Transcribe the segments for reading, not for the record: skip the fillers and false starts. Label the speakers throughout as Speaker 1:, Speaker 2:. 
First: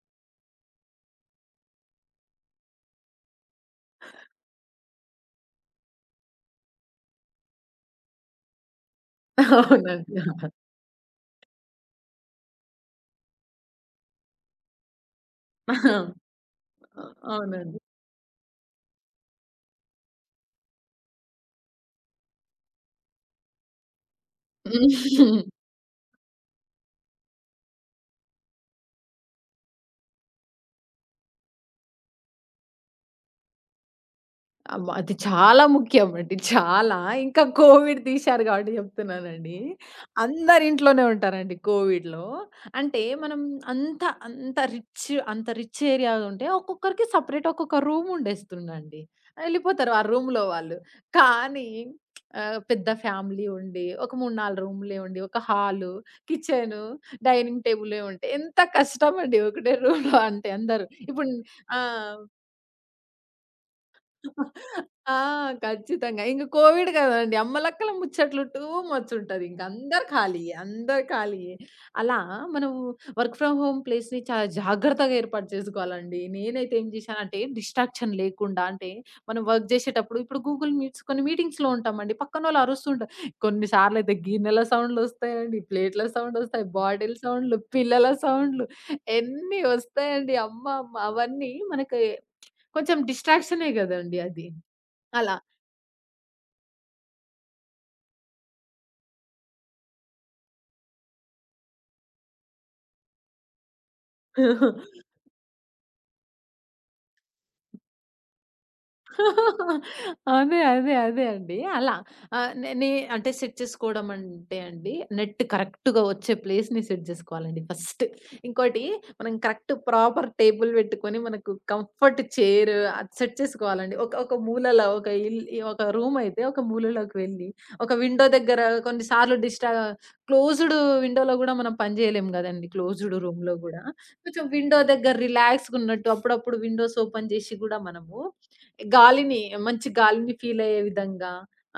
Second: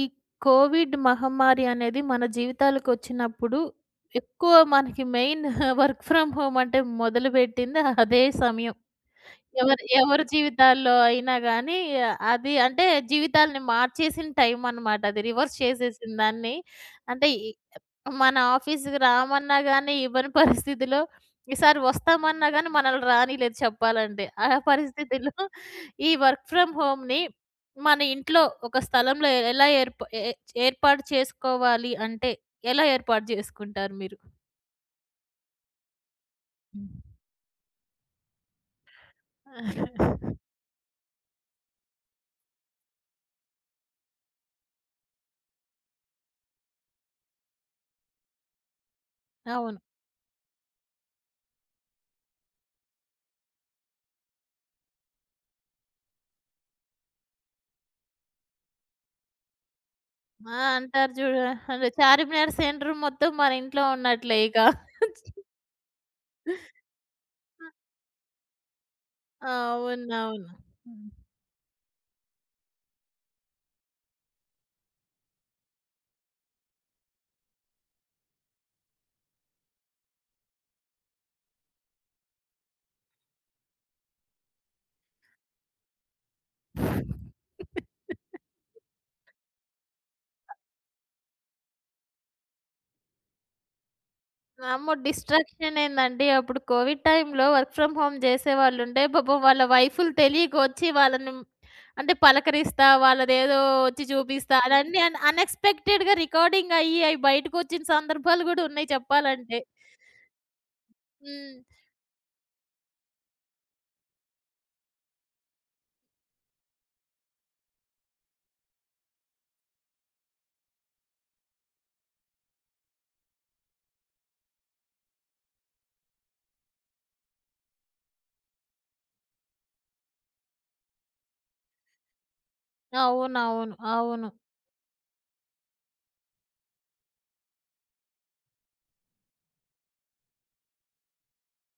Speaker 1: ఈ కోవిడ్ మహమ్మారి అనేది మన జీవితాలకొచ్చినప్పుడు, ఎక్కువ మనకి మెయిన్ వర్క్ ఫ్రమ్ హోమ్ అంటే మొదలుపెట్టింది అదే సమయం. ఎవరి
Speaker 2: అవునండి.
Speaker 1: ఎవరి జీవితాల్లో అయినా గానీ, అది అంటే జీవితాల్ని మార్చేసిన టైం అనమాట. అది రివర్స్ చేసేసిందాన్ని. అంటే ఈ
Speaker 2: అవునండి.
Speaker 1: మన ఆఫీస్‌కి రామన్నా గాని ఇవ్వని పరిస్థితిలో, ఈసారి వస్తామన్నా గాని మనల్ని రానీయలేదు చెప్పాలంటే. ఆ పరిస్థితిలో
Speaker 2: హ్మ్.
Speaker 1: ఈ వర్క్ ఫ్రమ్ హోమ్‌ని మన ఇంట్లో ఒక స్థలంలో ఎ- ఎలా ఏర్ప ఏ ఏర్పాటు చేసుకోవాలి అంటే, ఎలా ఏర్పాటు చేసుకుంటారు మీరు?
Speaker 2: అమ్మ! అది చాలా ముఖ్యం అండి. చాలా. ఇంకా కోవిడ్ తీశారు కాబట్టి చెప్తున్నానండి.
Speaker 1: హ్మ్.
Speaker 2: అందరింట్లోనే ఉంటారండి కోవిడ్‌లో. అంటే మనం అంత, అంత రిచ్ అంత రిచ్ ఏరియా ఉంటే ఒక్కొక్కరికి సెపరేట్ ఒక్కొక్క రూమ్ ఉండేస్తుందండి.
Speaker 1: అవును.
Speaker 2: ఎళ్ళిపోతారు ఆ రూమ్‌లో వాళ్ళు. కానీ పెద్ద ఫ్యామిలీ ఉండి, ఒక 3, 4 రూమ్‌లే ఉండి, ఒక హాలు, కిచెను, డైనింగ్ టేబులే ఉంటే ఎంత కష్టమండి ఒకటే రూమ్‌లో అంటే
Speaker 1: ఆ!
Speaker 2: అందరూ.
Speaker 1: అంటారు
Speaker 2: ఇప్పుడు
Speaker 1: చూడు.
Speaker 2: ఆ!
Speaker 1: అంటే చార్మినార్ సెంటర్ మొత్తం మన ఇంట్లో ఉన్నట్లే ఇక.
Speaker 2: ఆ! ఖచ్చితంగా. ఇంక కోవిడ్ కదండీ! అమ్మలక్కల ముచ్చట్లుట్టూ మచ్చుంటది. ఇంక అందరు
Speaker 1: అవునవును.
Speaker 2: ఖాళీయే. అందరు
Speaker 1: హ్మ్.
Speaker 2: ఖాళీయే. అలా మనం వర్క్ ఫ్రమ్ హోమ్ ప్లేస్‌ని చాలా జాగ్రత్తగా ఏర్పాటు చేసుకోవాలండి. నేనైతే ఏం జేశానంటే డిస్ట్రాక్షన్ లేకుండా అంటే మనం వర్క్ జేసేటప్పుడు ఇప్పుడు గూగుల్ మీట్స్ కొన్ని మీటింగ్స్‌లో ఉంటామండి. పక్కనోళ్ళు అరుస్తుంటారు. కొన్ని సార్లయితే గిన్నెల సౌండ్‌లొస్తాయండి, ప్లేట్‌ల సౌండొస్తాయి, బాటిల్ సౌండ్‌లు, పిల్లల సౌండ్‌లు ఎన్ని ఒస్తాయండి. అమ్మ! అమ్మ! అవన్నీ మనకి కొంచెం డిస్ట్రాక్షనే గదండీ అది.
Speaker 1: వామ్మో!
Speaker 2: అలా.
Speaker 1: డిస్ట్రాక్షన్ ఏందండి. అప్పుడు కోవిడ్ టైమ్‌లో వర్క్ ఫ్రమ్ హోమ్ జేసేవాళ్ళుంటే పాపం వాళ్ళ వైఫులు తెలియక వచ్చి వాళ్ళని అంటే పలకరిస్తా, వాళ్ళదేదో వచ్చి చూపిస్తా అదన్నీ అన్‌ఎక్స్‌పెక్టెడ్‌గా రికార్డింగ్ అయి బయటకొచ్చిన సందర్భాలు గూడా ఉన్నాయి చెప్పాలంటే.
Speaker 2: అదే. అదే. అదే అండి.
Speaker 1: హ్మ్.
Speaker 2: అలా. ఆహ్, నే నే అంటే సెట్ చేసుకోవడం అంటే అండి, నెట్ కరెక్ట్‌గా వచ్చే ప్లేస్‌ని సెట్ చేసుకోవాలండి ఫస్ట్. ఇంకోటి మనం కరెక్ట్ ప్రాపర్ టేబుల్ పెట్టుకొని, మనకు కంఫర్ట్ చైర్ అది సెట్ చేసుకోవాలండి. ఒక ఒక మూలలో ఒక రూమ్ అయితే ఒక మూలలోకి వెళ్ళి, ఒక విండో దగ్గర కొన్ని సార్లు క్లోజ్డ్ విండోలో గూడా మనం పని చేయలేము గదండీ! క్లోజ్డ్ రూమ్‌లో
Speaker 1: అవునవును.
Speaker 2: గూడా.
Speaker 1: అవును.
Speaker 2: కొంచెం విండో దగ్గర రిలాక్స్‌గున్నట్టు అప్పుడప్పుడు విండోస్ ఓపెన్ జేసి గూడా మనము గాలిని మంచి గాలిని ఫీల్ అయ్యే విధంగా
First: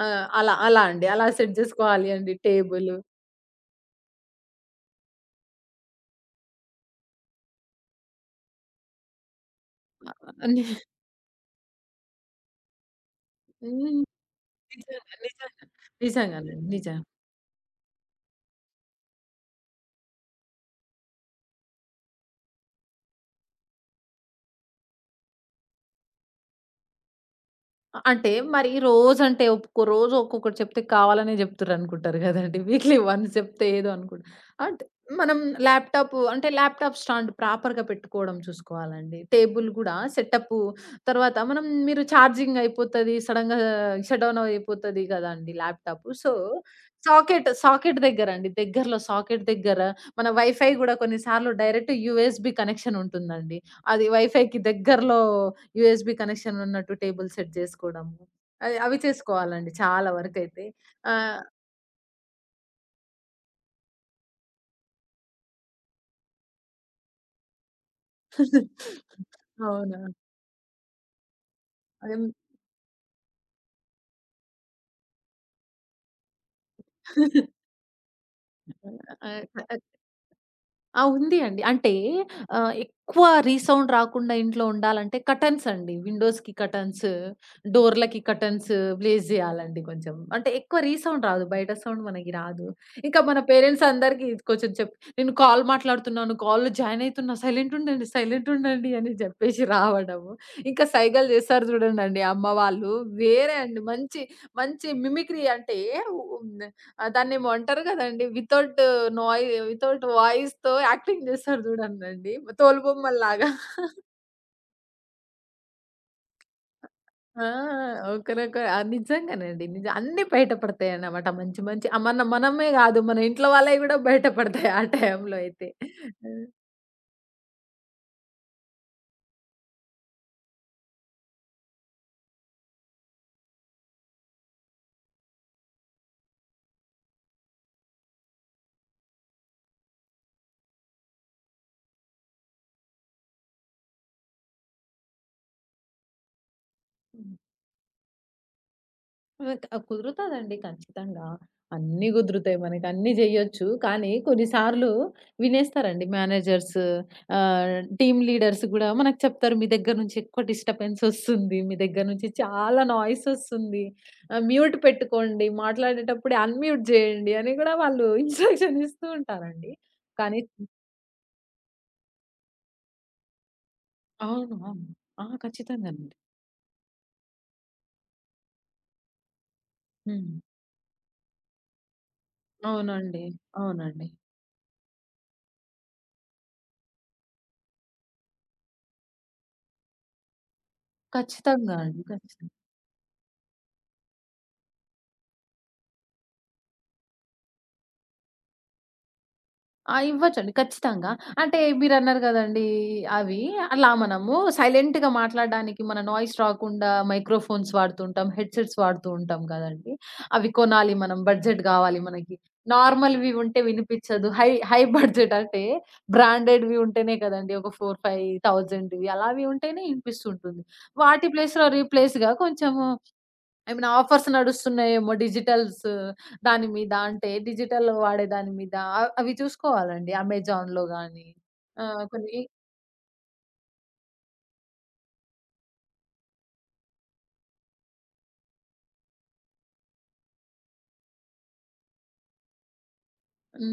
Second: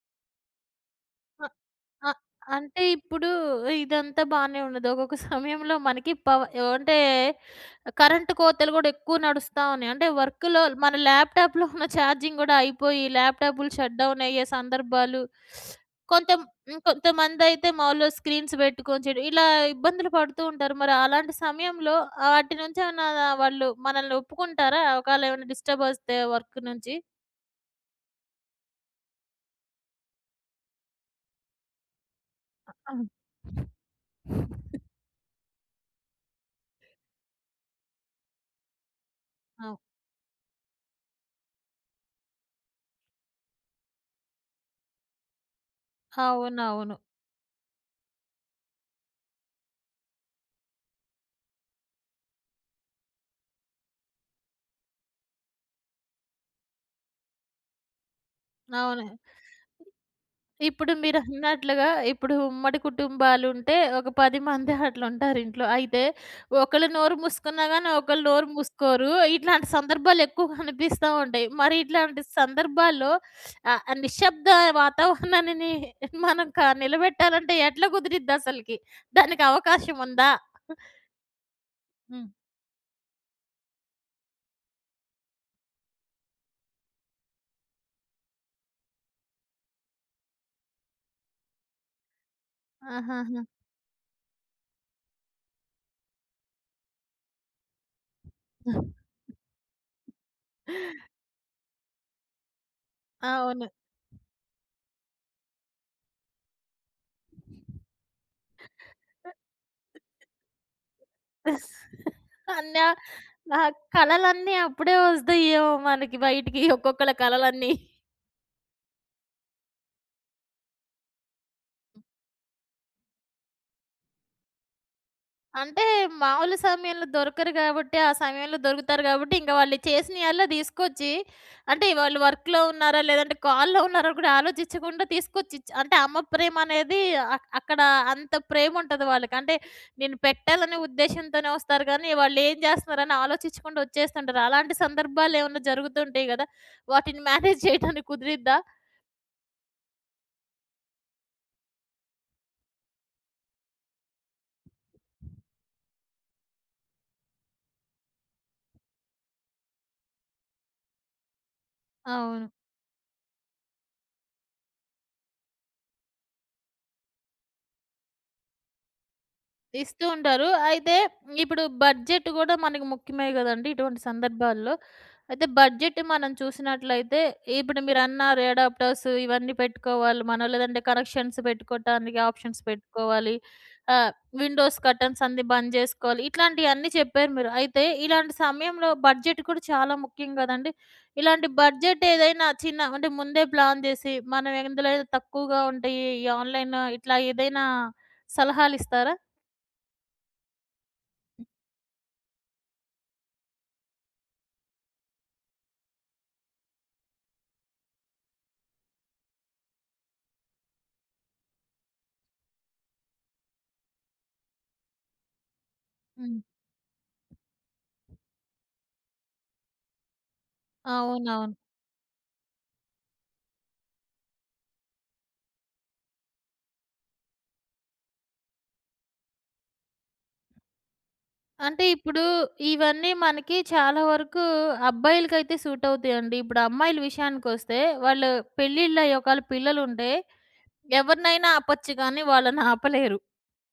Speaker 2: అలా అలా అండి. అలా సెట్ జేసుకోవాలి
Speaker 1: అ
Speaker 2: అండి
Speaker 1: అంటే
Speaker 2: టేబులు.
Speaker 1: ఇప్పుడు ఇదంతా బానే ఉన్నది. ఒక్కొక్క సమయంలో మనకి అంటే కరెంట్ కోతలు గూడా ఎక్కువ నడుస్తా ఉన్నాయి. అంటే వర్క్‌లో
Speaker 2: అన్ని
Speaker 1: మన ల్యాప్‌టాప్‌లో ఉన్న ఛార్జింగ్ గూడా అయిపోయి ల్యాప్‌టాప్‌లు షట్
Speaker 2: హ్మ్.
Speaker 1: డౌన్ అయ్యే
Speaker 2: నిజంగా.
Speaker 1: సందర్భాలు
Speaker 2: నిజంగా.
Speaker 1: కొంత
Speaker 2: నిజంగానండి.
Speaker 1: హ్మ్.
Speaker 2: నిజంగా.
Speaker 1: కొంతమందయితే మాములుగా స్క్రీన్స్ పెట్టుకొని చేయడం ఇలా ఇబ్బందులు పడుతూ ఉంటారు. మరి అలాంటి సమయంలో వాటి నుంచి ఏమన్నా వాళ్ళు మనల్ని ఒప్పుకుంటారా? ఒకవేళ ఏమైనా డిస్టర్బ్ వస్తే వర్క్ నుంచి?
Speaker 2: అంటే మరి రోజంటే ఒప్పుకో రోజు ఒక్కొక్కటి చెప్తే కావాలనే జెప్తురనుకుంటారు గదండీ. వీక్లీ
Speaker 1: అవును.
Speaker 2: వన్స్ జెప్తే ఏదో అనుకుంట అంటే మనం ల్యాప్‌టాప్ స్టాండ్ ప్రాపర్‌గా పెట్టుకోవడం చూసుకోవాలండి. టేబుల్
Speaker 1: అవ్
Speaker 2: గూడా సెటప్పు తర్వాత మనం మీరు ఛార్జింగ్ అయిపోతది. సడెన్‌గా షట్ డౌన్ అయిపోతది గదండీ ల్యాప్‌టాప్. సో,
Speaker 1: అవునవును.
Speaker 2: సాకెట్ సాకెట్ దగ్గరండి. దగ్గరలో సాకెట్ దగ్గర మన వైఫై గూడా కొన్ని సార్లు డైరెక్ట్ యూఎస్‌బీ కనెక్షన్ ఉంటుందండి. అది వైఫైకి దగ్గరలో యూఎస్‌బీ కనెక్షన్ ఉన్నట్టు టేబుల్ సెట్ జేసుకోవడము. అయి అవి
Speaker 1: అవును.
Speaker 2: చేసుకోవాలండి చాలా వరకైతే.
Speaker 1: ఇప్పుడు
Speaker 2: ఆహ్,
Speaker 1: మీరన్నట్లుగా ఇప్పుడు ఉమ్మడి కుటుంబాలుంటే ఒక 10 మంది అట్లుంటారు ఇంట్లో. అయితే ఒకళ్ళు నోరు మూసుకున్నా గానీ, ఒకళ్ళు నోరు మూసుకోరు. ఇట్లాంటి
Speaker 2: అవునా!
Speaker 1: సందర్భాలు ఎక్కువ కనిపిస్తా ఉంటాయి. మరి
Speaker 2: అదేం
Speaker 1: ఇట్లాంటి సందర్భాల్లో ఆ నిశ్శబ్ద వాతావరణాన్ని మనం నిలబెట్టాలంటే ఎట్లా కుదిరిద్దసలకి?
Speaker 2: ఆహ్,
Speaker 1: దానికి
Speaker 2: ఆహ్
Speaker 1: అవకాశం ఉందా?
Speaker 2: ఆ! ఉంది అండి. అంటే
Speaker 1: హ్మ్.
Speaker 2: ఎక్కువ రీసౌండ్ రాకుండా ఇంట్లో ఉండాలంటే కర్టెన్స్ అండి. విండోస్‌కి కర్టెన్స్, డోర్‌లకి కర్టెన్స్ బ్లేజ్ జేయాలండి కొంచెం. అంటే ఎక్కువ రీసౌండ్ రాదు. బయట సౌండ్ మనకి రాదు. ఇంకా మన
Speaker 1: ఆహాహా!
Speaker 2: పేరెంట్స్ అందరికీ కొంచెం చెప్ నేను కాల్ మాట్లాడుతున్నాను, కాల్‌లో జాయిన్ అయితున్నా సైలెంట్ ఉండండి అని జెప్పేసి రావడము. ఇంకా సైగలు జేస్తారు జూడండండి అమ్మ వాళ్ళు వేరే
Speaker 1: అవును.
Speaker 2: అండి. మంచి మంచి మిమిక్రీ అంటే ఆ! దాన్నేమో అంటారు గదండీ! నాయ్ వితౌట్ వాయిస్‌తో యాక్టింగ్ జేస్తారు జూడండండి.
Speaker 1: అన్న
Speaker 2: తోలుబొమ్మల్లాగా.
Speaker 1: నా కలలన్నీ అప్పుడే వస్తాయేమో మనకి బయటికి ఒక్కొక్కళ్ళ
Speaker 2: ఆ!
Speaker 1: కలలన్నీ.
Speaker 2: ఒకరొక నిజంగానండి. నిజం అన్నీ బయటపడతాయన్నమాట. మంచి మంచి మన మనమే గాదు మన ఇంట్లో వాళ్ళయి గూడా బయటపడతాయి ఆ టైంలో అయితే.
Speaker 1: అంటే మామూలు సమయంలో దొరకరు గాబట్టి, ఆ సమయంలో దొరుకుతారు గాబట్టి, ఇంక వాళ్ళు చేసినయల్లా తీసుకొచ్చి అంటే వాళ్ళు వర్క్‌లో ఉన్నారా? లేదంటే కాల్‌లో ఉన్నారా? కూడా ఆలోచించకుండా తీసుకొచ్చి అంటే అమ్మ ప్రేమనేది అక్కడ అంత ప్రేముంటది వాళ్ళకి. అంటే నేను పెట్టాలనే ఉద్దేశ్యంతోనే వస్తారు గానీ, వాళ్ళేం జేస్తున్నారని ఆలోచించకుండా వచ్చేస్తుంటారు. అలాంటి సందర్భాలేమన్నా జరుగుతుంటాయి గదా!
Speaker 2: ఆ!
Speaker 1: వాటిని మేనేజ్ చేయటానికి కుదిరిద్దా?
Speaker 2: హ్మ్. కుదురుతదండి ఖచ్చితంగా. అన్నీ కుదురుతాయి మనకి. అన్నీ జేయొచ్చు. కానీ కొన్నిసార్లు వినేస్తారండి మేనేజర్స్, ఆహ్, టీమ్ లీడర్స్ గూడా మనకు చెప్తారు. మీ దగ్గర నుంచి ఎక్కువ డిస్టర్బెన్స్ ఒస్తుంది. మీ దగ్గర నుంచి
Speaker 1: అవును.
Speaker 2: చాలా నాయిస్ ఒస్తుంది. మ్యూట్ పెట్టుకోండి. మాట్లాడేటప్పుడే అన్‌మ్యూట్ జేయండి అని గూడా వాళ్ళు ఇన్‌స్ట్రక్షన్ ఇస్తూ ఉంటారండి.
Speaker 1: ఇస్తూ
Speaker 2: కానీ
Speaker 1: ఉంటారు. అయితే ఇప్పుడు బడ్జెట్ గూడా మనకి ముఖ్యమే గదండీ! ఇటువంటి
Speaker 2: అవును.
Speaker 1: సందర్భాల్లో.
Speaker 2: అవును. ఆ!
Speaker 1: అయితే బడ్జెట్
Speaker 2: ఖచ్చితంగానండి.
Speaker 1: మనం చూసినట్లయితే ఇప్పుడు మీరన్నారు అడాప్టర్స్ ఇవన్నీ పెట్టుకోవాలి
Speaker 2: హ్మ్.
Speaker 1: మనం. లేదంటే కనెక్షన్స్ పెట్టుకోటానికి ఆప్షన్స్
Speaker 2: అవునండి.
Speaker 1: పెట్టుకోవాలి.
Speaker 2: అవునండి.
Speaker 1: ఆహ్, విండోస్ కర్టన్స్ అన్నీ బంద్ జేసుకోవాలి. ఇట్లాంటియన్నీ చెప్పారు మీరు. అయితే ఇలాంటి సమయంలో బడ్జెట్ కూడా చాలా ముఖ్యం గదండీ! ఇలాంటి
Speaker 2: ఖచ్చితంగా అండి.
Speaker 1: బడ్జెట్ ఏదైనా
Speaker 2: ఖచ్చితంగా.
Speaker 1: చిన్న అంటే ముందే ప్లాన్ జేసి మనం ఎందులో అయితే తక్కువగా ఉంటాయి ఈ ఆన్‌లైన్ ఇట్లా ఏదైనా సలహాలిస్తారా?
Speaker 2: ఆ! ఇవ్వచ్చండి. ఖచ్చితంగా. అంటే మీరన్నారు గదండీ! అవి అలా మనము సైలెంట్‌గా మాట్లాడడానికి మన నాయిస్ రాకుండా మైక్రోఫోన్స్ వాడుతుంటాం. హెడ్‌సెట్స్ వాడుతూ ఉంటాం గదండీ! అవి కొనాలి మనం. బడ్జెట్ గావాలి మనకి. నార్మల్‌వి ఉంటే వినిపిచ్చదు. హై హై బడ్జెట్ అంటే
Speaker 1: హ్మ్.
Speaker 2: బ్రాండెడ్‌వి ఉంటేనే కదండీ! ఒక 4, 5 థౌసండ్‌వి అలావి ఉంటేనే ఇనిపిస్తుంటుంది. వాటి
Speaker 1: అవునవును.
Speaker 2: ప్లేస్‌లో రీప్లేస్‌గా కొంచెము ఐ మీన్ ఆఫర్స్ నడుస్తున్నాయేమో డిజిటల్స్ దాని మీద అంటే డిజిటల్ వాడే దాని మీద అవి చూసుకోవాలండి. అమెజాన్‌లో గాని
Speaker 1: అంటే ఇప్పుడు
Speaker 2: కొన్ని
Speaker 1: ఇవన్నీ మనకి చాలా వరకు అబ్బాయిలకైతే సూట్ అవుతాయండి. ఇప్పుడు అమ్మాయిల విషయానికొస్తే వాళ్ళు పెళ్ళిళ్ళయ్యి ఒకవేళ పిల్లలుంటే ఎవరినైనా ఆపొచ్చు కానీ వాళ్ళని ఆపలేరు.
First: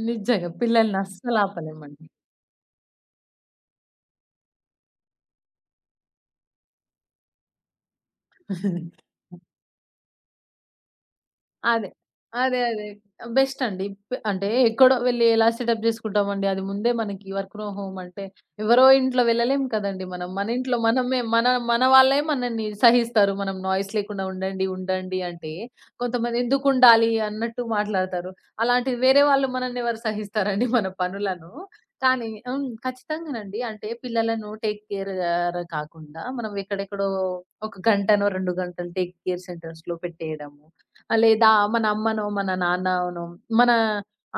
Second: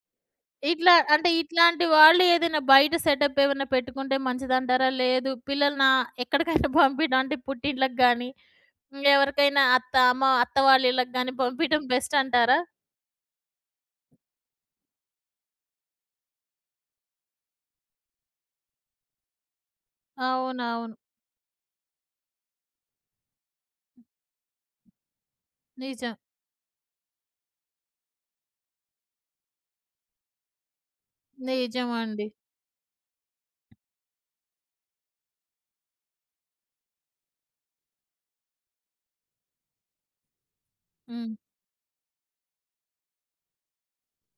Speaker 2: నిజంగా
Speaker 1: ఇట్లా
Speaker 2: పిల్లల్ని
Speaker 1: అంటే
Speaker 2: అస్సలు
Speaker 1: ఇట్లాంటి
Speaker 2: ఆపలేమండి.
Speaker 1: వాళ్ళు ఏదైనా బయట సెటప్ ఏమైనా పెట్టుకుంటే మంచిదంటారా? లేదు పిల్లల్ని ఎక్కడికైనా పంపియడం అంటే పుట్టింట్లకి గానీ, ఎవరికైనా అత్త, అమ్మ అత్త వాళ్ళ ఇళ్ళకి గానీ పంపియడం
Speaker 2: అదే.
Speaker 1: బెస్ట్
Speaker 2: అదే.
Speaker 1: అంటారా?
Speaker 2: అదే. బెస్ట్ అండి. ఇప్ అంటే ఎక్కడో వెళ్లి ఎలా సెటప్ చేసుకుంటామండి. అది ముందే మనకి వర్క్ ఫ్రమ్ హోమ్ అంటే ఎవరో ఇంట్లో వెళ్ళలేం కదండీ మనం. మన ఇంట్లో
Speaker 1: అవునవును.
Speaker 2: మనమే మన మన వాళ్ళే మనల్ని సహిస్తారు. మనం నాయిస్ లేకుండా ఉండండి అంటే
Speaker 1: నిజం.
Speaker 2: కొంతమంది ఎందుకుండాలి అన్నట్టు మాట్లాడతారు. అలాంటి వేరే వాళ్ళు మనల్ని ఎవరు సహిస్తారండి మన పనులను.
Speaker 1: నిజమండి.
Speaker 2: కానీ హ్మ్. ఖచ్చితంగానండి. అంటే పిల్లలను టేక్ కేర్ కాకుండా మనం ఎక్కడెక్కడో ఒక గంటనో, 2 గంటలు టేక్ కేర్ సెంటర్స్‌లో పెట్టేయడము. ఆ!
Speaker 1: హ్మ్.
Speaker 2: లేదా మన అమ్మనో, మన నాన్ననో, మన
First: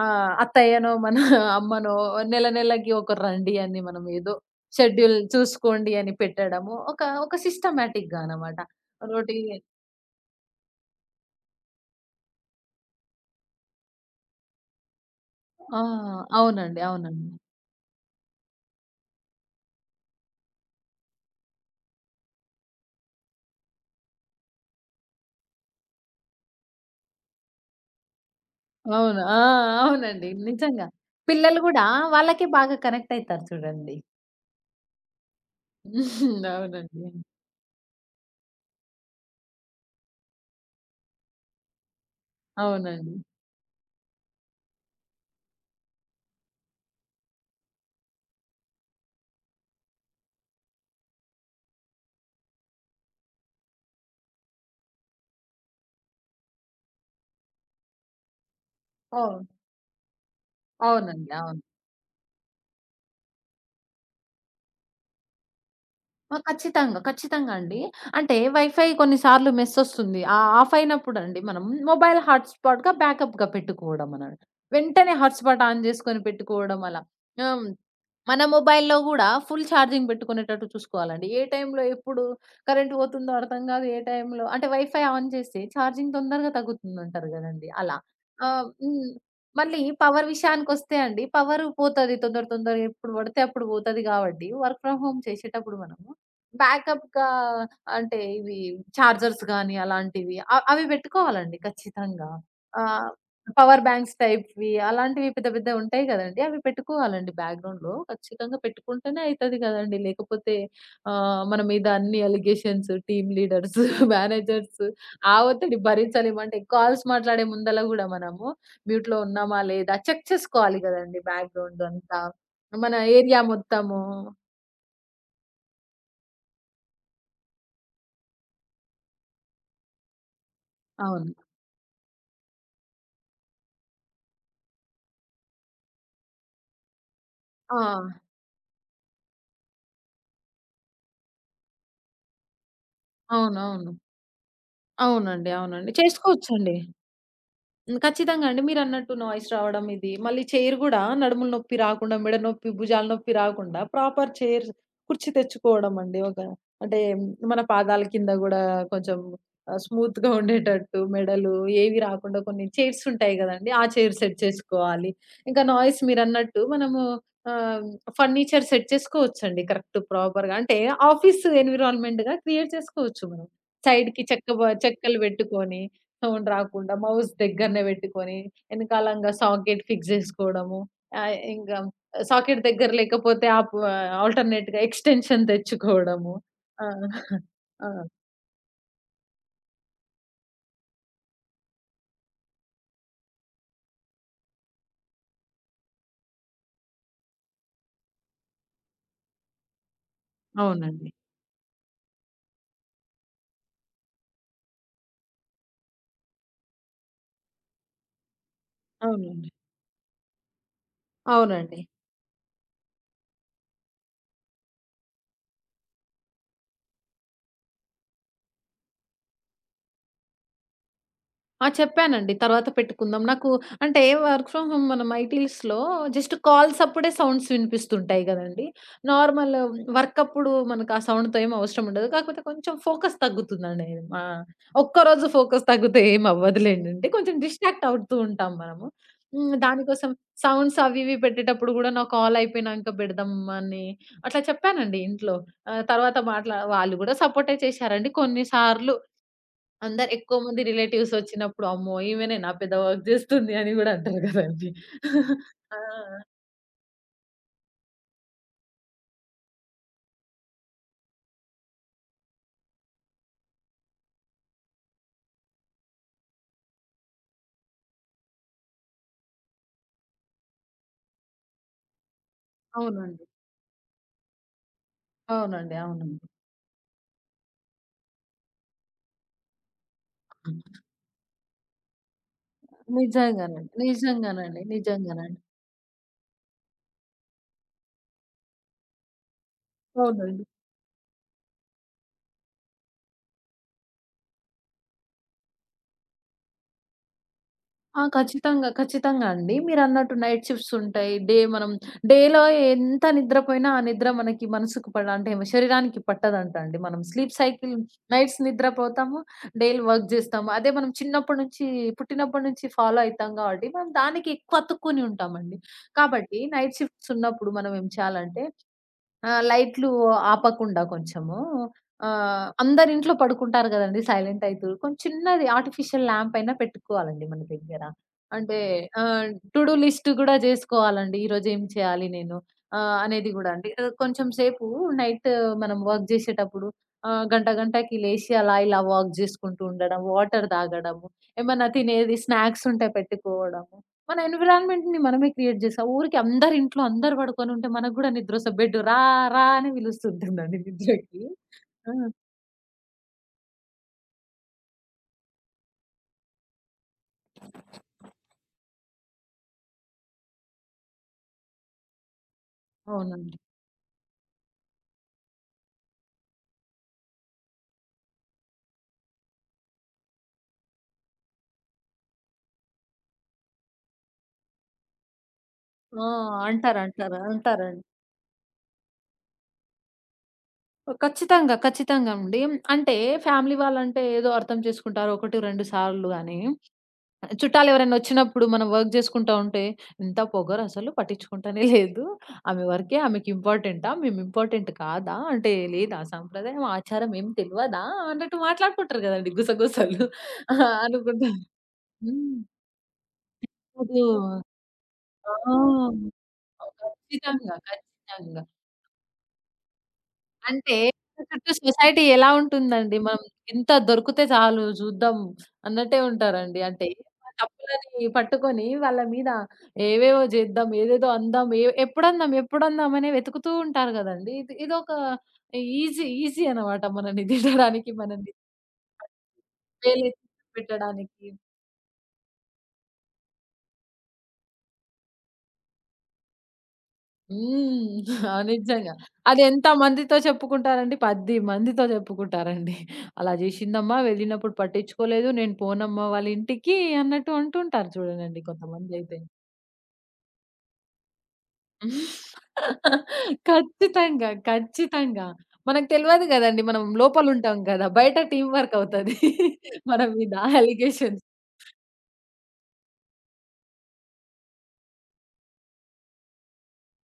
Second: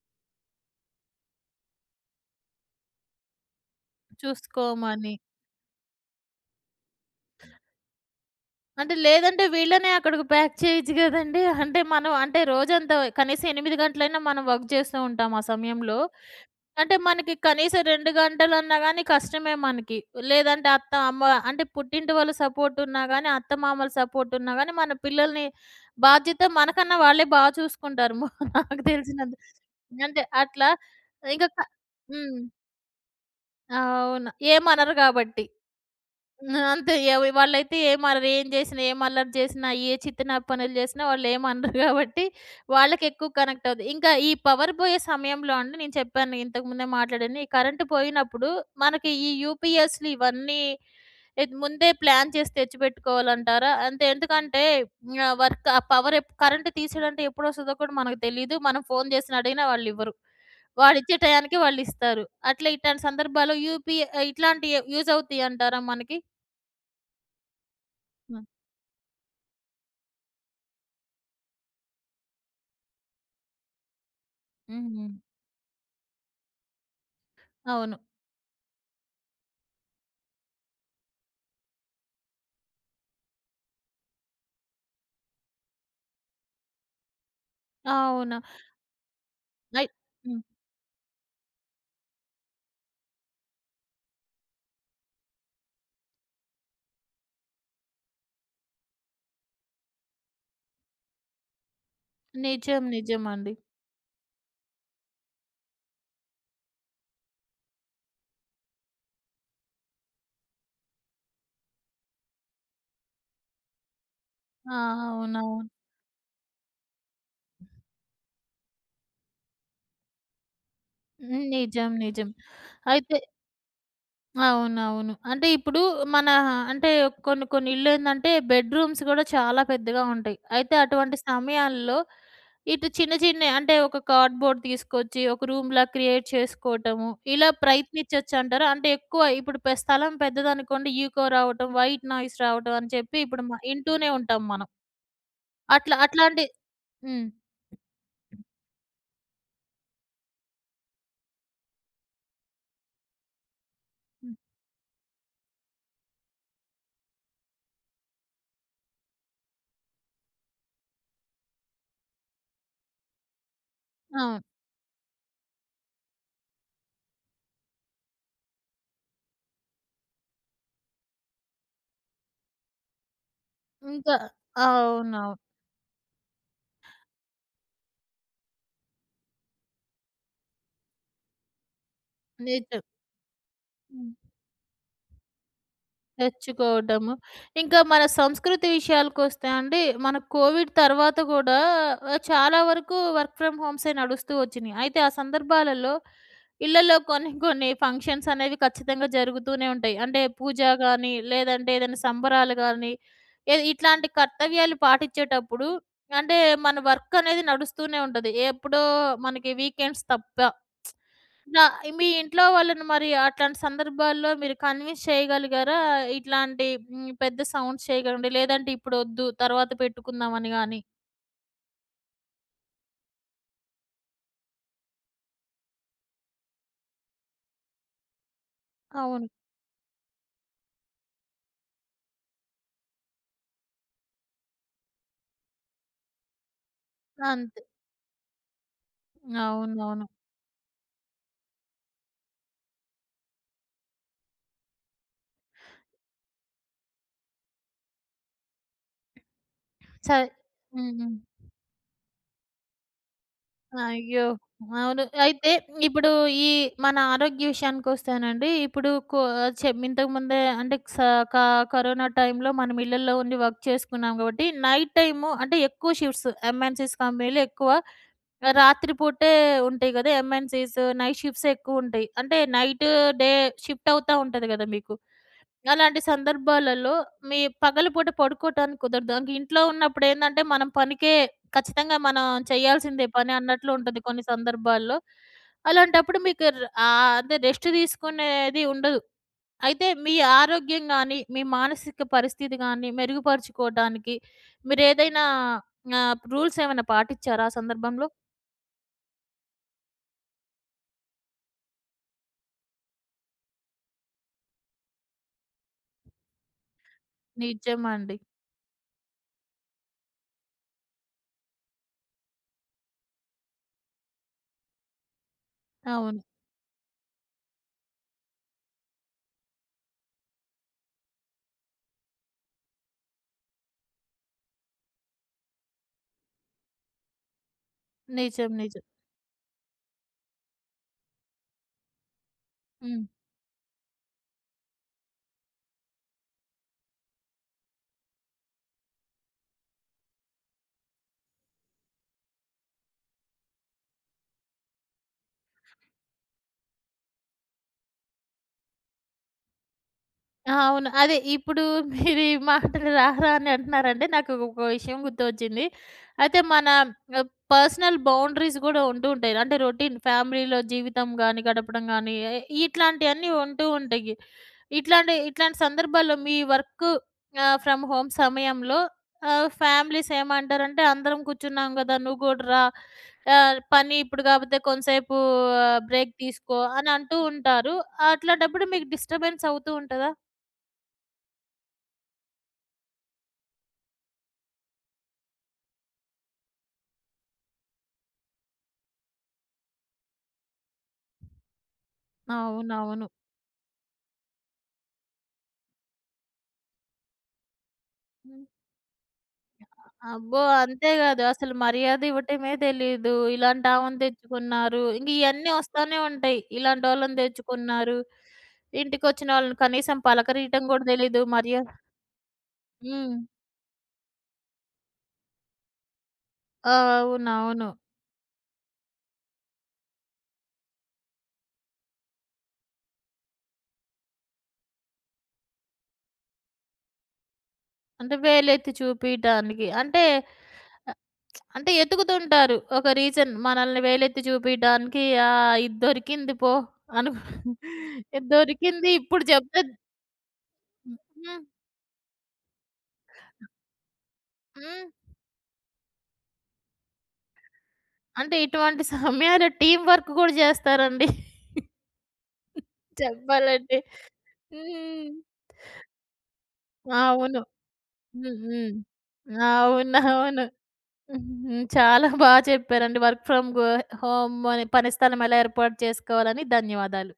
Speaker 2: అత్తయ్యనో, మన అమ్మనో నెల నెలకి ఒకరు రండి అని మనం ఏదో
Speaker 1: చూసుకోమని.
Speaker 2: షెడ్యూల్ చూసుకోండి అని పెట్టడము. ఒక ఒక సిస్టమాటిక్‌గా అనమాట.
Speaker 1: అంటే
Speaker 2: రోటీ
Speaker 1: లేదంటే వీళ్ళనే అక్కడికి ప్యాక్ చేయొచ్చు గదండీ! అంటే మనం అంటే రోజంతా కనీసం 8 గంటలైనా మనం వర్క్ చేస్తూ ఉంటాం ఆ
Speaker 2: ఆ!
Speaker 1: సమయంలో.
Speaker 2: అవునండి.
Speaker 1: అంటే
Speaker 2: అవునండి.
Speaker 1: మనకి కనీసం 2 గంటలన్నా గాని కష్టమే మనకి. లేదంటే అత్త, అమ్మ అంటే పుట్టింటి వాళ్ళ సపోర్ట్ ఉన్నా గాని, అత్తమామల సపోర్ట్ ఉన్నా గాని మన పిల్లల్ని బాధ్యత మనకన్నా వాళ్ళే బా చూసుకుంటారు. నాకు
Speaker 2: అవును.
Speaker 1: తెలిసినంత.
Speaker 2: ఆ!
Speaker 1: అంటే
Speaker 2: అవునండి.
Speaker 1: అట్లా
Speaker 2: నిజంగా.
Speaker 1: ఇంకా
Speaker 2: పిల్లలు
Speaker 1: క
Speaker 2: గూడా
Speaker 1: హ్మ్.
Speaker 2: వాళ్ళకే బాగా కనెక్ట్ అయితారు చూడండి.
Speaker 1: అవును. ఏమనరు గాబట్టి. హ్మ్. అంతే.
Speaker 2: అవునండి.
Speaker 1: వాళ్ళైతే ఏం అల్లరి ఏం చేసినా, ఏం అల్లరి చేసినా, ఏ చిత్త పనులు చేసినా వాళ్ళేమనరు కాబట్టి
Speaker 2: అవునండి.
Speaker 1: వాళ్ళకెక్కువ కనెక్ట్ అవుద్ది. ఇంకా ఈ పవర్ పోయే సమయంలో అండి నేను చెప్పాను ఇంతకు ముందే మాట్లాడాను. ఈ కరెంట్ పోయినప్పుడు మనకి ఈ యూపీఎస్‌లు ఇవన్నీ ఇది ముందే ప్లాన్ చేసి తెచ్చిపెట్టుకోవాలంటారా? అంటే ఎందుకంటే వర్క్ ఆ పవర్ కరెంట్ తీసేయడంటే ఎప్పుడొస్తదో కూడా మనకు తెలీదు. మనం ఫోన్ చేసినా
Speaker 2: అవును.
Speaker 1: అడిగినా వాళ్ళివ్వరు. వాడిచ్చే
Speaker 2: అవునండి.
Speaker 1: టయానికి
Speaker 2: అవును.
Speaker 1: వాళ్ళిస్తారు. అట్లా ఇట్లాంటి సందర్భాల్లో యూపీఐ ఇట్లాంటియి యూజ్ అవుతాయంటారా మనకి?
Speaker 2: ఆ! ఖచ్చితంగా. ఖచ్చితంగా అండి. అంటే
Speaker 1: హ్మ్.
Speaker 2: వైఫై కొన్నిసార్లు మెస్సొస్తుంది. ఆ ఆఫ్ అయినప్పుడండి మనం మొబైల్ హాట్‌స్పాట్‌గా బ్యాకప్‌గా పెట్టుకోవడం అన
Speaker 1: హుహు.
Speaker 2: వెంటనే హాట్‌స్పాట్ ఆన్ జేసుకొని పెట్టుకోవడం అలా. ఆ!
Speaker 1: అవును.
Speaker 2: మన మొబైల్‌లో గూడా ఫుల్ ఛార్జింగ్ పెట్టుకునేటట్టు చూసుకోవాలండి. ఏ టైంలో ఎప్పుడు కరెంట్ పోతుందో అర్థం గాదు. ఏ టైంలో అంటే వైఫై ఆన్ చేస్తే ఛార్జింగ్ తొందరగా తగ్గుతుందంటారు గదండీ! అలా.
Speaker 1: అవును.
Speaker 2: హ్మ్. మళ్ళీ
Speaker 1: అయి
Speaker 2: పవర్
Speaker 1: హ్మ్.
Speaker 2: విషయానికొస్తే అండి పవరు పోతది తొందరగా ఎప్పుడు పడితే అప్పుడు పోతది గాబట్టి వర్క్ ఫ్రమ్ హోమ్ చేసేటప్పుడు మనము బ్యాకప్‌గా అంటే ఇవి చార్జర్స్ గానీ అలాంటివి అవి పెట్టుకోవాలండి ఖచ్చితంగా. ఆ!
Speaker 1: నిజం. నిజమండి.
Speaker 2: పవర్ బ్యాంక్స్ టైప్‌వి అలాంటివి పెద్ద పెద్దవి ఉంటాయి గదండీ! అవి పెట్టుకోవాలండి బ్యాక్‌గ్రౌండ్‌లో. ఖచ్చితంగా పెట్టుకుంటేనే అయితది గదండీ! లేకపోతే మన మీద అన్ని అలిగేషన్స్, టీమ్ లీడర్స్,
Speaker 1: ఆ!
Speaker 2: మేనేజర్స్ ఆ
Speaker 1: అవునవును.
Speaker 2: ఒత్తిడి భరించలేమంటే కాల్స్ మాట్లాడే ముందల గూడా మనము మ్యూట్‌లో ఉన్నామా? లేదా? చెక్ చేసుకోవాలి గదండీ!
Speaker 1: హ్మ్.
Speaker 2: బ్యాక్‌గ్రౌండ్
Speaker 1: నిజం.
Speaker 2: అంతా.
Speaker 1: నిజం.
Speaker 2: మన
Speaker 1: అయితే
Speaker 2: ఏరియా మొత్తము.
Speaker 1: అవునవును. అంటే ఇప్పుడు మన అంటే కొన్ని కొన్ని ఇల్లేందంటే బెడ్‌రూమ్స్ గూడా చాలా పెద్దగా ఉంటాయి. అయితే అటువంటి
Speaker 2: అవును.
Speaker 1: సమయాల్లో ఇటు చిన్న చిన్నయి అంటే ఒక కార్డ్‌బోర్డ్ తీసుకొచ్చి ఒక రూమ్‌లా క్రియేట్ చేసుకోవటము, ఇలా
Speaker 2: ఆ!
Speaker 1: ప్రయత్నించొచ్చంటారా? అంటే ఎక్కువ ఇప్పుడు స్థలం పెద్దదనుకోండి ఈకో రావటం, వైట్ నాయిస్ రావటం అని చెప్పి ఇప్పుడు
Speaker 2: అవునవును.
Speaker 1: ఇంటూనే ఉంటాం మనం.
Speaker 2: అవునండి. అవునండి.
Speaker 1: అట్లా అట్లాంటి
Speaker 2: చేసుకోవచ్చండి.
Speaker 1: హ్మ్.
Speaker 2: హ్మ్. ఖచ్చితంగా అండి. మీరన్నట్టు నాయిస్ రావడం ఇది. మళ్ళీ చైర్ గూడా నడుముల నొప్పి రాకుండా, మెడ నొప్పి, భుజాల నొప్పి రాకుండా ప్రాపర్
Speaker 1: హ్మ్.
Speaker 2: చైర్ కుర్చీ తెచ్చుకోవడం అండి. ఒక అంటే మన పాదాల కింద గూడా కొంచెం స్మూత్‌గా ఉండేటట్టు మెడలు ఏవి రాకుండా కొన్ని చైర్స్ ఉంటాయి గదండీ! ఆ చైర్ సెట్
Speaker 1: అవును.
Speaker 2: చేసుకోవాలి. ఇంకా నాయిస్ మీరన్నట్టు మనము ఆహ్, ఫర్నిచర్ సెట్ చేసుకోవచ్చండి. కరెక్ట్ ప్రాపర్‌గా అంటే ఆఫీస్ ఎన్విరాన్మెంట్‌గా క్రియేట్ చేసుకోవచ్చు మనం.
Speaker 1: ఇంకా
Speaker 2: సైడ్‌కి చెక్కలు
Speaker 1: అవునవును.
Speaker 2: పెట్టుకొని సౌండ్ రాకుండా మౌస్ దగ్గరనే పెట్టుకొని, ఎనకాలంగా సాకెట్ ఫిక్స్ జేసుకోవడము. ఇంకా సాకెట్
Speaker 1: నిజం.
Speaker 2: దగ్గర లేకపోతే ఆప్
Speaker 1: హ్మ్.
Speaker 2: ఆల్టర్‌నేట్‌గా ఎక్స్‌టెన్షన్ తెచ్చుకోవడము. ఆ!
Speaker 1: తెచ్చుకోవడము. ఇంకా
Speaker 2: ఆ!
Speaker 1: మన సంస్కృతి విషయాలకొస్తే అండి, మన కోవిడ్ తర్వాత గూడా చాలా వరకు వర్క్ ఫ్రమ్ హోమ్సే నడుస్తూ వచ్చినియి. అయితే ఆ సందర్భాలలో ఇళ్లలో కొన్ని కొన్ని ఫంక్షన్స్ అనేవి ఖచ్చితంగా జరుగుతూనే ఉంటాయి. అంటే పూజ
Speaker 2: అవునండి.
Speaker 1: గాని, లేదంటే ఏదైనా సంబరాలు గాని, ఏ ఇట్లాంటి కర్తవ్యాలు పాటించేటప్పుడు అంటే మన వర్క్ అనేది నడుస్తూనే ఉంటది. ఎప్పుడో
Speaker 2: అవునండి.
Speaker 1: మనకి వీకెండ్స్ తప్ప. నా
Speaker 2: అవునండి.
Speaker 1: మీ ఇంట్లో వాళ్ళని మరి అట్లాంటి సందర్భాల్లో మీరు కన్విన్స్ చేయగలిగారా? ఇట్లాంటి హ్మ్. పెద్ద సౌండ్స్ చేయకండి. లేదంటే ఇప్పుడొద్దు తర్వాత పెట్టుకుందాం అని గాని.
Speaker 2: ఆ! చెప్పానండి. తర్వాత పెట్టుకుందాం. నాకు అంటే వర్క్ ఫ్రమ్ హోమ్ మనం ఐటీస్‌లో జస్ట్ కాల్స్ అప్పుడే సౌండ్స్ వినిపిస్తుంటాయి గదండీ!
Speaker 1: అవును.
Speaker 2: నార్మల్ వర్క్ అప్పుడు మనకు ఆ సౌండ్‌తో ఏం అవసరం ఉండదు. కాకపోతే కొంచెం ఫోకస్ తగ్గుతుందండి. మా ఒక్కరోజు ఫోకస్ తగ్గితే ఏం అవ్వదులేండండి. కొంచెం
Speaker 1: అంతే.
Speaker 2: డిస్ట్రాక్ట్ అవుతూ ఉంటాం మనము. హ్మ్.
Speaker 1: అవునవును.
Speaker 2: దానికోసం సౌండ్స్ అవి ఇవి పెట్టేటప్పుడు గూడా నా కాల్ అయిపోయినాంక పెడదాం అని అట్లా చెప్పానండి ఇంట్లో. తర్వాత మాట్లా వాళ్ళు గూడా సపోర్టే చేశారండి. కొన్ని సార్లు అందరు
Speaker 1: సరే.
Speaker 2: ఎక్కువ మంది
Speaker 1: హ్మ్.
Speaker 2: రిలేటివ్స్ వచ్చినప్పుడు, అమ్మో! ఈమెనేనా పెద్ద వర్క్ జేస్తుంది అని గూడా అంటారు
Speaker 1: అయ్యో!
Speaker 2: గదండీ.
Speaker 1: అవును. అయితే
Speaker 2: ఆ!
Speaker 1: ఇప్పుడు ఈ మన ఆరోగ్య విషయానికొస్తేనండి, ఇప్పుడు ఇంతకుముందే అంటే క కరోనా టైంలో మనం ఇళ్లల్లో ఉండి వర్క్ చేసుకున్నాం కాబట్టి, నైట్ టైము అంటే ఎక్కువ షిఫ్ట్స్ ఎంఎన్‌సీస్ కంపెనీలు ఎక్కువ రాత్రి పూటే ఉంటాయి గదా! ఎంఎన్‌సీస్ నైట్ షిఫ్ట్స్ ఎక్కువుంటాయి. అంటే నైట్,
Speaker 2: అవునండి.
Speaker 1: డే షిఫ్ట్ అవుతా ఉంటది గదా మీకు.
Speaker 2: అవునండి.
Speaker 1: అలాంటి
Speaker 2: అవునండి.
Speaker 1: సందర్భాలలో మీ పగలుపూట పడుకోటానికి కుదరదు. ఇంక ఇంట్లో ఉన్నప్పుడేందంటే, మనం పనికే ఖచ్చితంగా మనం చేయాల్సిందే పని
Speaker 2: నిజంగానండి.
Speaker 1: అన్నట్లు ఉంటది కొన్ని
Speaker 2: నిజంగానండి.
Speaker 1: సందర్భాల్లో.
Speaker 2: నిజంగానండి.
Speaker 1: అలాంటప్పుడు మీకు అదే రెస్ట్ తీసుకునేది ఉండదు. అయితే మీ
Speaker 2: అవునండి.
Speaker 1: ఆరోగ్యం గానీ, మీ మానసిక పరిస్థితి గానీ మెరుగుపరుచుకోవడానికి మీరేదైనా రూల్స్ ఏమైనా పాటిచ్చారా ఆ
Speaker 2: ఆ!
Speaker 1: సందర్భంలో?
Speaker 2: ఖచ్చితంగా. ఖచ్చితంగా అండి. మీరన్నట్టు నైట్ షిఫ్ట్స్ ఉంటాయి. డే మనం డేలో ఎంత నిద్రపోయినా ఆ నిద్ర మనకి మనసుకు పడ అంటే శరీరానికి పట్టదంట అండి. మనం స్లీప్ సైకిల్
Speaker 1: నిజమండి.
Speaker 2: నైట్స్ నిద్రపోతాము. డేలు వర్క్ జేస్తాము. అదే మనం చిన్నప్పటి నుంచి పుట్టినప్పటి నుంచి ఫాలో అయితాం కాబట్టి మనం దానికి ఎక్కువ అతుక్కొని ఉంటామండి.
Speaker 1: అవును.
Speaker 2: కాబట్టి నైట్ షిఫ్ట్స్ ఉన్నప్పుడు మనం ఏం చేయాలంటే ఆ! లైట్లు ఆపకుండా కొంచెము అందరింట్లో పడుకుంటారు గదండీ! సైలెంట్ అయితూ. కొంచెం చిన్నది ఆర్టిఫిషియల్ ల్యాంప్ అయినా పెట్టుకోవాలండి మన దగ్గర.
Speaker 1: నిజం.
Speaker 2: అంటే
Speaker 1: నిజం.
Speaker 2: ఆహ్, టు డూ లిస్ట్ గూడా జేసుకోవాలండి. ఈరోజు ఏం చేయాలి నేను
Speaker 1: హ్మ్.
Speaker 2: అనేది గూడా అండి. కొంచెం సేపు నైట్ మనం వర్క్ జేసేటప్పుడు గంట గంటకి లేసి అలా ఇలా వాక్ జేసుకుంటూ ఉండడం, వాటర్ తాగడము, ఏమన్నా తినేది స్నాక్స్ ఉంటే పెట్టుకోవడము. మన ఎన్విరాన్మెంట్‌ని మనమే క్రియేట్ చేసాం. ఊరికే అందరి ఇంట్లో అందరు పడుకొనుంటే మనకు గూడా నిద్రొస్తది. బెడ్ రా! రా! అని
Speaker 1: ఆ,
Speaker 2: పిలుస్తుంటుందండి
Speaker 1: అవును. అదే
Speaker 2: నిద్రకి.
Speaker 1: ఇప్పుడు
Speaker 2: ఆ!
Speaker 1: మీరు ఈ మాటలు రారా అని అంటున్నారంటే నాకు ఒక విషయం గుర్తొచ్చింది. అయితే మన పర్సనల్ బౌండరీస్ గూడా ఉంటూ ఉంటాయి. అంటే రొటీన్ ఫ్యామిలీలో జీవితం గాని, గడపడం గాని ఇట్లాంటియన్నీ
Speaker 2: అవునండి.
Speaker 1: ఉంటూ ఉంటాయి. ఇట్లాంటి ఇట్లాంటి సందర్భాల్లో మీ వర్క్ ఫ్రమ్ హోమ్ సమయంలో ఫ్యామిలీస్ ఏమంటారంటే అందరం కూర్చున్నాం గదా! నువ్వు గూడా రా. పని ఇప్పుడు గాకపోతే కొంసేపు
Speaker 2: ఆ!
Speaker 1: బ్రేక్ తీసుకో
Speaker 2: అంటారు.
Speaker 1: అని
Speaker 2: అంటారు.
Speaker 1: అంటూ ఉంటారు.
Speaker 2: అంటారండి.
Speaker 1: అట్లాంటప్పుడు మీకు డిస్టర్బెన్స్ అవుతూ ఉంటదా?
Speaker 2: ఖచ్చితంగా. ఖచ్చితంగా అండి. అంటే ఫ్యామిలీ వాళ్ళంటే ఏదో అర్థం చేసుకుంటారు. 1, 2 సార్లు గాని చుట్టాలెవరైనా ఒచ్చినప్పుడు మనం వర్క్ జేసుకుంటా ఉంటే, "ఎంత పొగరసలు పట్టించుకుంటానే లేదు. ఆమె వర్కే
Speaker 1: అవునవును.
Speaker 2: ఆమెకి ఇంపార్టెంటా? మేము ఇంపార్టెంట్ కాదా? అంటే లేదా సాంప్రదాయం, ఆచారం ఏం తెలవదా?" అన్నట్టు
Speaker 1: హ్మ్.
Speaker 2: మాట్లాడుకుంటారు గదండీ గుసగుసలు.
Speaker 1: అబ్బో! అంతేగాదు
Speaker 2: అనుకుంటా.
Speaker 1: అసలు మర్యాద
Speaker 2: హ్మ్.
Speaker 1: ఇవ్వటమే తెలీదు. ఇలాంటామెను
Speaker 2: అదో
Speaker 1: తెచ్చుకున్నారు. ఇంక ఇయన్నీ
Speaker 2: ఆ!
Speaker 1: వస్తానే ఉంటాయి. ఇలాంటోళ్ళని
Speaker 2: ఖచ్చితంగా.
Speaker 1: తెచ్చుకున్నారు.
Speaker 2: ఖచ్చితంగా.
Speaker 1: ఇంటికొచ్చిన వాళ్ళని కనీసం పలకరీయటం
Speaker 2: అంటే
Speaker 1: కూడా తెలీదు.
Speaker 2: చుట్టూ సొసైటీ ఎలా ఉంటుందండి?
Speaker 1: హ్మ్.
Speaker 2: మనం ఇంత దొరికితే చాలు జూద్దాం అన్నట్టే ఉంటారండి.
Speaker 1: ఆ!
Speaker 2: అంటే ఆ
Speaker 1: అవునవును.
Speaker 2: తప్పులని పట్టుకొని వాళ్ళ మీద ఏవేవో జేద్దాం, ఏదేదో అందాం, ఏ ఎప్పుడందాం, ఎప్పుడందాం అనే వెతుకుతూ ఉంటారు గదండీ! ఇదొక ఈజీ ఈజీ అనమాట మనల్ని తిట్టడానికి,
Speaker 1: అంటే
Speaker 2: మనల్ని
Speaker 1: వేలెత్తి చూపియటానికి. అంటే
Speaker 2: వేలెత్తి
Speaker 1: ఆహ్,
Speaker 2: చూపెట్టడానికి.
Speaker 1: అంటే ఎతుకుతుంటారు. ఒక రీజన్ మనల్ని వేలెత్తి చూపియటానికి ఇది దొరికింది పో అను
Speaker 2: హ్మ్.
Speaker 1: ఇది
Speaker 2: ఆ!
Speaker 1: దొరికింది
Speaker 2: నిజంగా.
Speaker 1: ఇప్పుడు చెప్తే
Speaker 2: అదెంత మందితో చెప్పుకుంటారండి? 10
Speaker 1: హ్మ్.
Speaker 2: మందితో చెప్పుకుంటారండి. అలా జేషిందమ్మా వెళ్ళినప్పుడు
Speaker 1: హ్మ్.
Speaker 2: పట్టించుకోలేదు. నేను పోనమ్మా వాళ్ళ ఇంటికి అన్నట్టు అంటుంటారు
Speaker 1: అంటే
Speaker 2: చూడనండి
Speaker 1: ఇటువంటి
Speaker 2: కొంతమందైతే.
Speaker 1: సమయాల్లో టీమ్ వర్క్ గూడా జేస్తారండి చెప్పాలంటే.
Speaker 2: ఖచ్చితంగా.
Speaker 1: హ్మ్.
Speaker 2: ఖచ్చితంగా. మనకు తెలవదు గదండీ. మనం
Speaker 1: అవును.
Speaker 2: లోపలుంటాం గదా! బయట
Speaker 1: హ్మ్.
Speaker 2: టీమ్
Speaker 1: హ్మ్.
Speaker 2: వర్క్ అవుతది. మన మీద
Speaker 1: అవునవును.
Speaker 2: అలిగేషన్స్.
Speaker 1: హ్మ్. చాలా బా చెప్పారండి. వర్క్ ఫ్రమ్ గో హోమ్ అనే పని స్థలం ఎలా ఏర్పాటు చేసుకోవాలని. ధన్యవాదాలు.